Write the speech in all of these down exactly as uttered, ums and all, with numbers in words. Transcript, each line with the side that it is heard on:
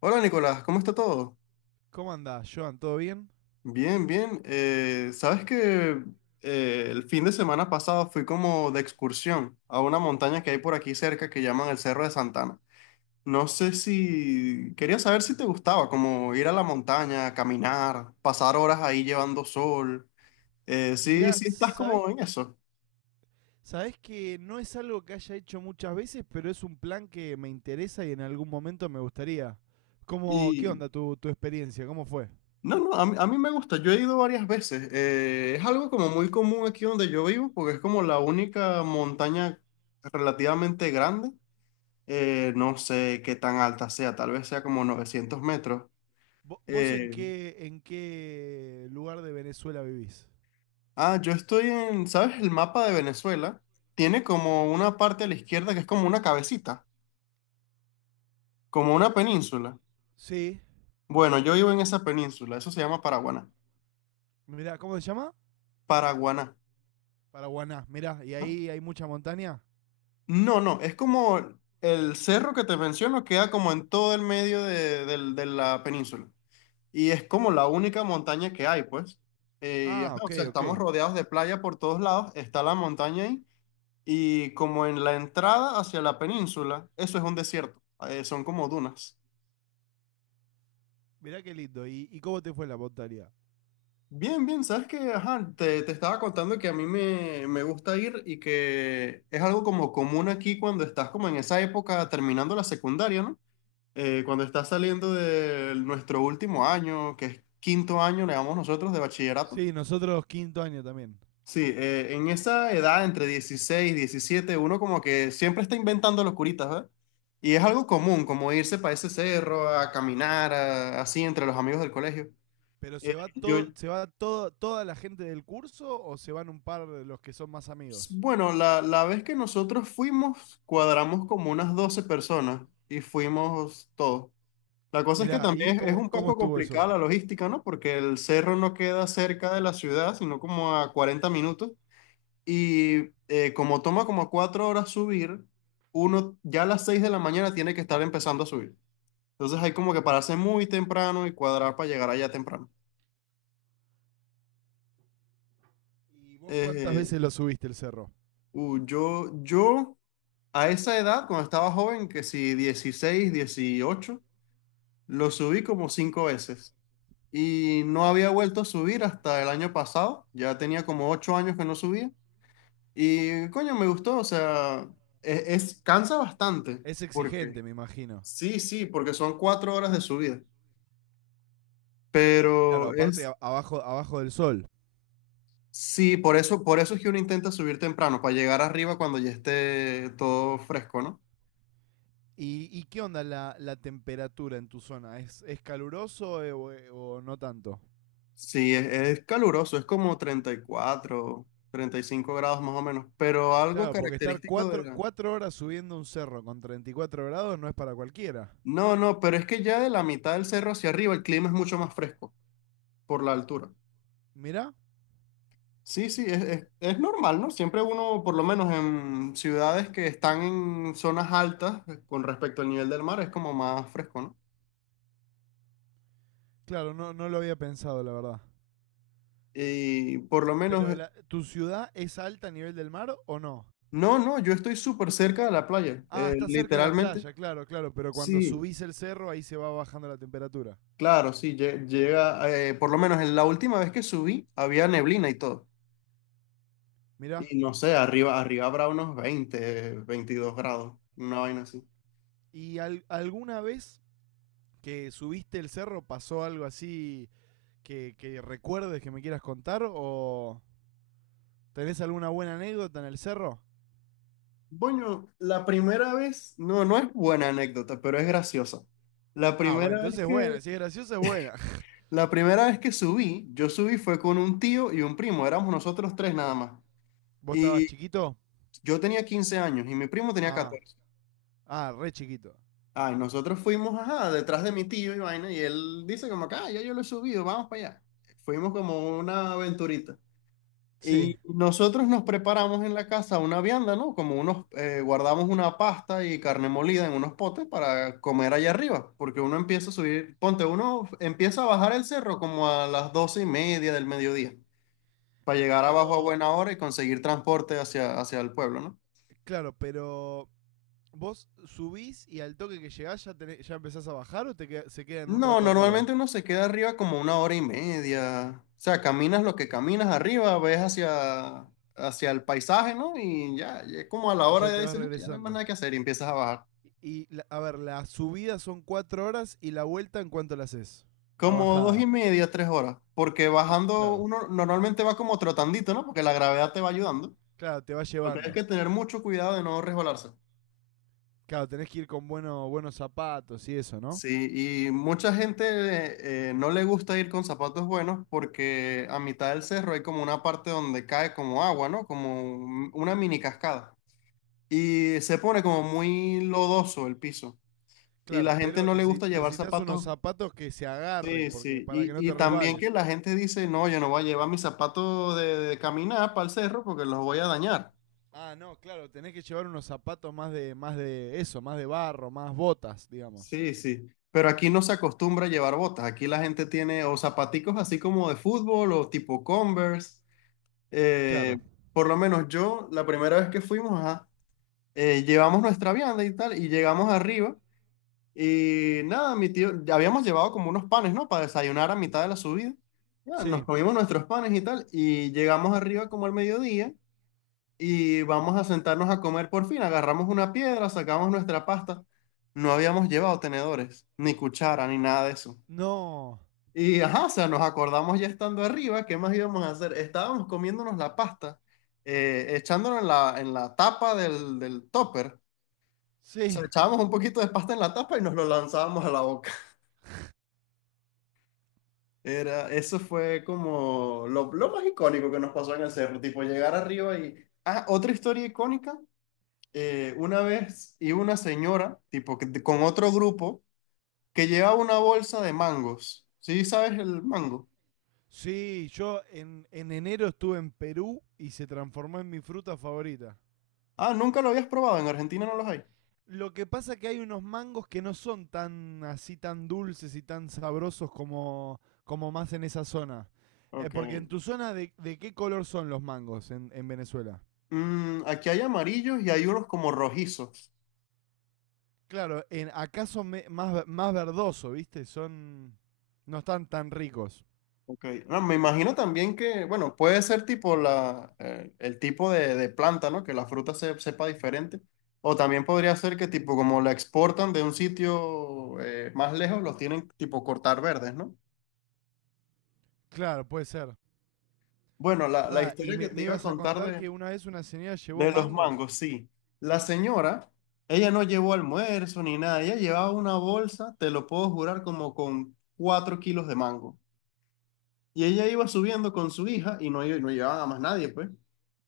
left: Hola Nicolás, ¿cómo está todo?
right: ¿Cómo andás, Joan? ¿Todo bien?
left: Bien, bien. Eh, sabes que eh, el fin de semana pasado fui como de excursión a una montaña que hay por aquí cerca que llaman el Cerro de Santana. No sé si quería saber si te gustaba, como ir a la montaña, caminar, pasar horas ahí llevando sol. Eh, sí,
right: Mira,
left: sí estás
right: ¿sabés,
left: como en eso.
right: sabés que no es algo que haya hecho muchas veces, pero es un plan que me interesa y en algún momento me gustaría. ¿Cómo, ¿qué
left: Y
right: onda tu, tu experiencia? ¿Cómo fue?
left: no, no, a mí, a mí me gusta. Yo he ido varias veces. Eh, es algo como muy común aquí donde yo vivo porque es como la única montaña relativamente grande. Eh, no sé qué tan alta sea, tal vez sea como novecientos metros.
right: ¿Vo- ¿Vos en
left: Eh,
right: qué, en qué lugar de Venezuela vivís?
left: ah, yo estoy en, ¿sabes? El mapa de Venezuela tiene como una parte a la izquierda que es como una cabecita, como una península.
right: Sí,
left: Bueno, yo vivo en esa península, eso se llama Paraguaná.
right: mirá, ¿cómo se llama?
left: Paraguaná.
right: Paraguaná, mirá, ¿y
left: ¿No?
right: ahí hay mucha montaña?
left: No, no, es como el cerro que te menciono queda como en todo el medio de, del- de la península. Y es como la única montaña que hay, pues. Eh, y ajá,
right: Ah,
left: o
right: ok,
left: sea,
right: ok.
left: estamos rodeados de playa por todos lados, está la montaña ahí. Y como en la entrada hacia la península, eso es un desierto, eh, son como dunas.
right: Mirá qué lindo. ¿Y, y cómo te fue la montaña?
left: Bien, bien, sabes que, ajá, te, te estaba contando que a mí me, me gusta ir y que es algo como común aquí cuando estás como en esa época terminando la secundaria, ¿no? Eh, cuando estás saliendo de nuestro último año, que es quinto año, le llamamos nosotros, de bachillerato.
right: Sí, nosotros quinto año también.
left: Sí, eh, en esa edad, entre dieciséis y diecisiete, uno como que siempre está inventando locuritas, ¿verdad? Y es algo común, como irse para ese cerro, a caminar, a- así entre los amigos del colegio.
right: ¿Pero se
left: Eh,
right: va
left: yo,
right: todo, se va todo, toda la gente del curso o se van un par de los que son más
left: s-
right: amigos?
left: bueno, la, la vez que nosotros fuimos, cuadramos como unas doce personas y fuimos todos. La cosa es que
right: Mirá, ¿y
left: también es, es
right: cómo,
left: un
right: cómo
left: poco
right: estuvo eso?
left: complicada la logística, ¿no? Porque el cerro no queda cerca de la ciudad, sino como a cuarenta minutos. Y eh, como toma como cuatro horas subir, uno ya a las seis de la mañana tiene que estar empezando a subir. Entonces hay como que pararse muy temprano y cuadrar para llegar allá temprano.
right: ¿Y vos cuántas
left: Eh,
right: veces lo subiste el cerro?
left: uh, yo, yo a esa edad, cuando estaba joven, que si dieciséis dieciocho lo subí como cinco veces. Y no había vuelto a subir hasta el año pasado. Ya tenía como ocho años que no subía. Y coño, me gustó. O sea, es, es- cansa bastante.
right: Es exigente,
left: Porque
right: me imagino.
left: Sí, sí, porque son cuatro horas de subida.
right: Claro,
left: Pero
right: aparte
left: es,
right: a- abajo, abajo del sol.
left: sí, por eso, por eso es que uno intenta subir temprano, para llegar arriba cuando ya esté todo fresco, ¿no?
right: ¿Y, y qué onda la, la temperatura en tu zona? ¿Es, es caluroso eh, o, eh, o no tanto?
left: Sí, es, es caluroso, es como treinta treinta y cuatro, treinta y cinco grados más o menos, pero algo
right: Claro, porque estar
left: característico de
right: cuatro,
left: la...
right: cuatro horas subiendo un cerro con treinta y cuatro grados no es para cualquiera.
left: No, no, pero es que ya de la mitad del cerro hacia arriba el clima es mucho más fresco por la altura.
right: Mirá,
left: Sí, sí, es, es, es normal, ¿no? Siempre uno, por lo menos en ciudades que están en zonas altas, eh, con respecto al nivel del mar, es como más fresco, ¿no?
right: claro, no, no lo había pensado, la verdad.
left: Y por lo menos,
right: Pero
left: eh,
right: la- ¿tu ciudad es alta a nivel del mar o no?
left: no, no, yo estoy súper cerca de la playa,
right: Ah,
left: eh,
right: está cerca de la
left: literalmente.
right: playa, claro, claro, pero cuando
left: Sí,
right: subís el cerro ahí se va bajando la temperatura.
left: claro, sí, lle- llega, eh, por lo menos en la última vez que subí, había neblina y todo.
right: Mirá,
left: Y no sé, arriba, arriba habrá unos veinte, veintidós grados, una vaina así.
right: ¿y al- alguna vez que subiste el cerro pasó algo así que, que recuerdes que me quieras contar o tenés alguna buena anécdota en el cerro?
left: Bueno, la primera vez, no, no es buena anécdota, pero es graciosa. La
right: Ah, bueno,
left: primera vez
right: entonces es
left: que,
right: buena, si es graciosa es buena.
left: la primera vez que subí, yo subí fue con un tío y un primo, éramos nosotros tres nada más.
right: ¿Vos estabas
left: Y
right: chiquito?
left: yo tenía quince años y mi primo tenía
right: Ah,
left: catorce.
right: ah, re chiquito.
left: Ay, nosotros fuimos, ajá, detrás de mi tío y vaina, y él dice como que, ah, ya yo lo he subido, vamos para allá. Fuimos como una aventurita.
right: Sí,
left: Y nosotros nos preparamos en la casa una vianda, ¿no? Como unos, eh, guardamos una pasta y carne molida en unos potes para comer allá arriba, porque uno empieza a subir, ponte, uno empieza a bajar el cerro como a las doce y media del mediodía, para llegar abajo a
right: pero,
left: buena hora y conseguir transporte hacia, hacia el pueblo, ¿no?
right: claro, pero vos subís y al toque que llegás ya, tenés- ya empezás a bajar o te queda- se quedan un
left: No,
right: rato arriba
left: normalmente uno se queda arriba como una hora y media, o sea, caminas lo que caminas arriba, ves hacia, hacia el paisaje, ¿no? Y ya, ya como a la
right: y
left: hora
right: ya
left: ya
right: te vas
left: dices, "Ah, ya no hay más
right: regresando.
left: nada que hacer", y empiezas a bajar.
right: Y la- a ver, la subida son cuatro horas y la vuelta en cuánto la haces. La
left: Como dos y
right: bajada.
left: media, tres horas, porque
right: Cl-
left: bajando
right: claro.
left: uno normalmente va como trotandito, ¿no? Porque la gravedad te va ayudando.
right: Claro, te va
left: Lo que hay
right: llevando.
left: que tener mucho cuidado de no resbalarse.
right: Claro, tenés que ir con bueno- buenos zapatos y eso, ¿no?
left: Sí, y mucha gente, eh, no le gusta ir con zapatos buenos porque a mitad del cerro hay como una parte donde cae como agua, ¿no? Como un- una mini cascada. Y se pone como muy lodoso el piso. Y
right: Claro,
left: la gente
right: pero
left: no le
right: necesi-
left: gusta llevar
right: necesitas unos
left: zapatos.
right: zapatos que se
left: Sí,
right: agarren porque
left: sí,
right: para que no
left: y, y
right: te
left: también que
right: resbales.
left: la gente dice, no, yo no voy a llevar mis zapatos de, de caminar para el cerro porque los voy a dañar.
right: Ah, no, claro, tenés que llevar unos zapatos más de más de eso, más de barro, más botas, digamos.
left: Sí, sí, pero aquí no se acostumbra a llevar botas, aquí la gente tiene o zapaticos así como de fútbol o tipo Converse. Eh,
right: Claro.
left: por lo menos yo, la primera vez que fuimos, ajá, eh, llevamos nuestra vianda y tal, y llegamos arriba, y nada, mi tío, ya habíamos llevado como unos panes, ¿no? Para desayunar a mitad de la subida. Ya, nos
right: Sí.
left: comimos nuestros panes y tal, y llegamos arriba como al mediodía. Y vamos a sentarnos a comer por fin. Agarramos una piedra, sacamos nuestra pasta. No habíamos llevado tenedores, ni cuchara, ni nada de eso.
right: No.
left: Y ajá, o sea, nos acordamos ya estando arriba, ¿qué más íbamos a hacer? Estábamos comiéndonos la pasta, eh, echándonos en la, en la tapa del, del topper. O
right: Sí,
left: sea, echábamos un poquito de pasta en la tapa y nos lo lanzábamos a la boca. Era, eso fue como lo, lo más icónico que nos pasó en el cerro, tipo llegar arriba y... Ah, otra historia icónica, eh, una vez iba una señora, tipo, que- con otro grupo, que llevaba una bolsa de mangos. ¿Sí sabes el mango?
right: sí, yo en, en enero estuve en Perú y se transformó en mi fruta favorita.
left: Ah, nunca lo habías probado, en Argentina no los hay.
right: Lo que pasa que hay unos mangos que no son tan así tan dulces y tan sabrosos como, como más en esa zona. Eh,
left: Ok.
right: ¿porque en tu zona, de, de qué color son los mangos en, en Venezuela?
left: Mm, aquí hay amarillos y hay unos como rojizos.
right: Claro, en, acá son me- más, ve- más verdoso, ¿viste? Son. No están tan ricos.
left: Ok. No, me imagino también que, bueno, puede ser tipo la, eh, el tipo de, de planta, ¿no? Que la fruta se, sepa diferente. O también podría ser que tipo como la exportan de un sitio, eh, más lejos, los tienen tipo cortar verdes, ¿no?
right: Claro, puede ser.
left: Bueno, la, la
right: Pará, y
left: historia que
right: me,
left: te
right: me
left: iba a
right: ibas a
left: contar
right: contar
left: de,
right: que una vez una señora llevó
left: De los
right: mangos.
left: mangos, sí. La señora, ella no llevó almuerzo ni nada, ella llevaba una bolsa, te lo puedo jurar, como con cuatro kilos de mango. Y ella iba subiendo con su hija y no, no llevaba a más nadie, pues.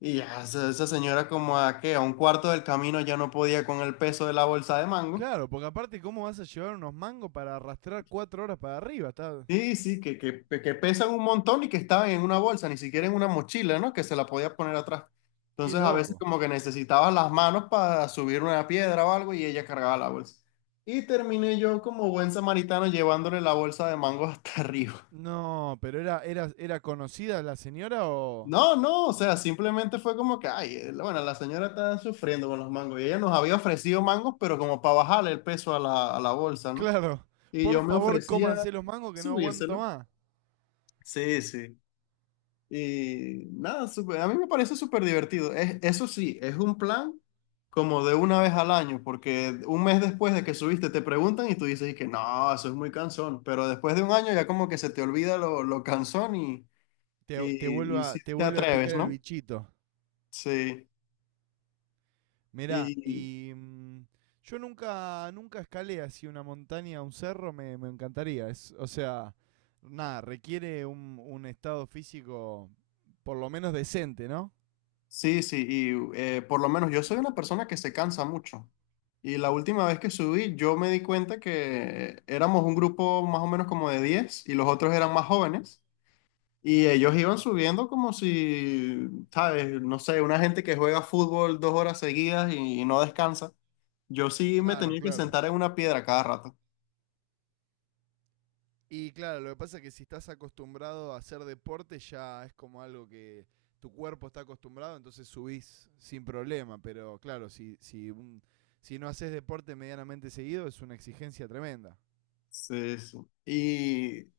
left: Y ya, esa, esa señora como a qué, a un cuarto del camino ya no podía con el peso de la bolsa de mango.
right: Claro, porque aparte, ¿cómo vas a llevar unos mangos para arrastrar cuatro horas para arriba? Está.
left: Sí, sí, que, que, que pesan un montón y que estaban en una bolsa, ni siquiera en una mochila, ¿no? Que se la podía poner atrás.
right: Qué
left: Entonces a veces
right: loco.
left: como que necesitabas las manos para subir una piedra o algo y ella cargaba la bolsa. Y terminé yo como buen samaritano llevándole la bolsa de mango hasta arriba.
right: No, pero era, era, era conocida la señora o.
left: No, no, o sea, simplemente fue como que, ay, eh, bueno, la señora está sufriendo con los mangos y ella nos había ofrecido mangos, pero como para bajarle el peso a la, a la bolsa, ¿no?
right: Claro,
left: Y
right: por
left: yo me
right: favor
left: ofrecía
right: cómanse los mangos que no aguanto
left: subírselo.
right: más.
left: Sí, sí. Y nada, súper- a mí me parece súper divertido. Es, eso sí, es un plan como de una vez al año, porque un mes después de que subiste te preguntan y tú dices y que no, eso es muy cansón, pero después de un año ya como que se te olvida lo, lo cansón y,
right: Te, te,
left: y,
right: vuelve,
left: y
right: a,
left: sí
right: te
left: te
right: vuelve a picar
left: atreves,
right: el
left: ¿no?
right: bichito.
left: Sí,
right: Mirá,
left: y
right: y mm, yo nunca, nunca escalé así una montaña, un cerro, me, me encantaría. Es, o sea, nada, requiere un, un estado físico por lo menos decente, ¿no?
left: sí, sí, y eh, por lo menos yo soy una persona que se cansa mucho. Y la última vez que subí, yo me di cuenta que éramos un grupo más o menos como de diez y los otros eran más jóvenes. Y ellos iban subiendo como si, ¿sabes? No sé, una gente que juega fútbol dos horas seguidas y, no descansa. Yo sí me
right: Claro,
left: tenía que
right: claro.
left: sentar en una piedra cada rato.
right: Y claro, lo que pasa es que si estás acostumbrado a hacer deporte ya es como algo que tu cuerpo está acostumbrado, entonces subís sin problema. Pero claro, si, si, un- si no haces deporte medianamente seguido es una exigencia tremenda.
left: Sí, sí. Y, eh,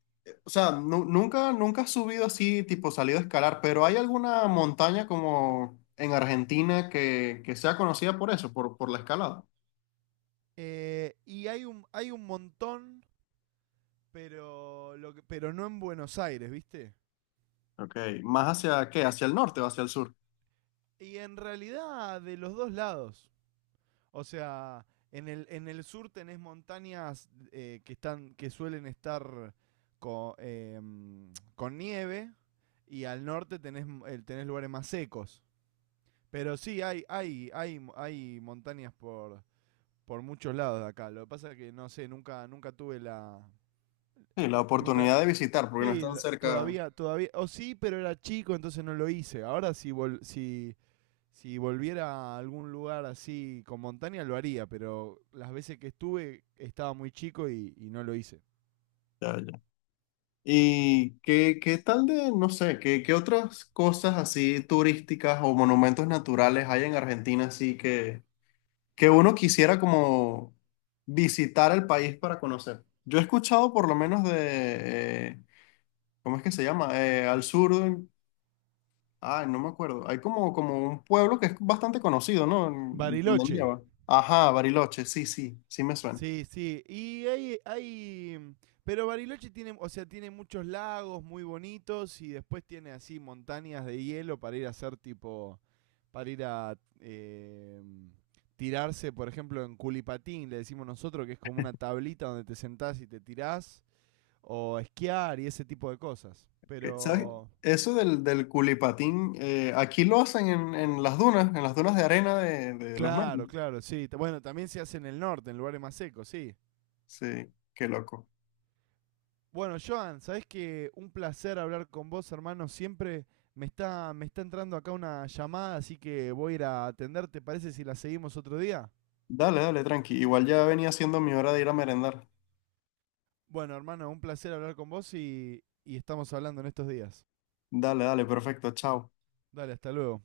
left: o sea, nu- nunca, nunca has subido así, tipo salido a escalar, pero ¿hay alguna montaña como en Argentina que, que sea conocida por eso, por, por la escalada?
right: Eh, y hay un, hay un montón, pero, lo que- pero no en Buenos Aires, ¿viste?
left: Ok, ¿más hacia qué? ¿Hacia el norte o hacia el sur?
right: Y en realidad de los dos lados. O sea, en el, en el sur tenés montañas eh, que, están, que suelen estar con eh, mm, con, nieve, y al norte tenés, m- eh, tenés lugares más secos. Pero sí, hay, hay, hay, hay montañas por, por muchos lados de acá. Lo que pasa es que no sé, nunca, nunca tuve la.
left: Sí, la
right: Nunca.
left: oportunidad de visitar, porque no
right: Sí,
left: están
right: la-
left: cerca.
right: todavía, todavía... O sí, pero era chico, entonces no lo hice. Ahora si, vol- si, si volviera a algún lugar así con montaña lo haría, pero las veces que estuve estaba muy chico y, y no lo hice.
left: Ya, ya. ¿Y qué, qué tal de, no sé, qué, qué otras cosas así turísticas o monumentos naturales hay en Argentina así que, que uno quisiera como visitar el país para conocer? Yo he escuchado por lo menos de, eh, ¿Cómo es que se llama? Eh, al sur, de- ay, no me acuerdo. Hay como, como un pueblo que es bastante conocido, ¿no? En- donde
right: Bariloche.
left: lleva. Ajá, Bariloche, sí, sí, sí me suena.
right: Sí, sí. Y hay, hay. mm, Pero Bariloche tiene, o sea, tiene muchos lagos muy bonitos y después tiene así montañas de hielo para ir a hacer tipo. Para ir a eh, mm, tirarse, por ejemplo, en culipatín, le decimos nosotros, que es como una tablita donde te sentás y te tirás, o esquiar y ese tipo de cosas.
left: Ok, ¿sabes?
right: Pero
left: Eso del, del culipatín, eh, aquí lo hacen en, en las dunas, en las dunas de arena de, de los medios.
right: claro, claro, sí. T- Bueno, también se hace en el norte, en lugares más secos, sí.
left: Sí, qué loco.
right: Bueno, Joan, sabés que un placer hablar con vos, hermano. Siempre me está, me está entrando acá una llamada, así que voy a ir a atender. ¿Te parece si la seguimos otro día?
left: Dale, dale, tranqui. Igual ya venía siendo mi hora de ir a merendar.
right: Bueno, hermano, un placer hablar con vos y, y estamos hablando en estos días.
left: Dale, dale, perfecto, chao.
right: Dale, hasta luego.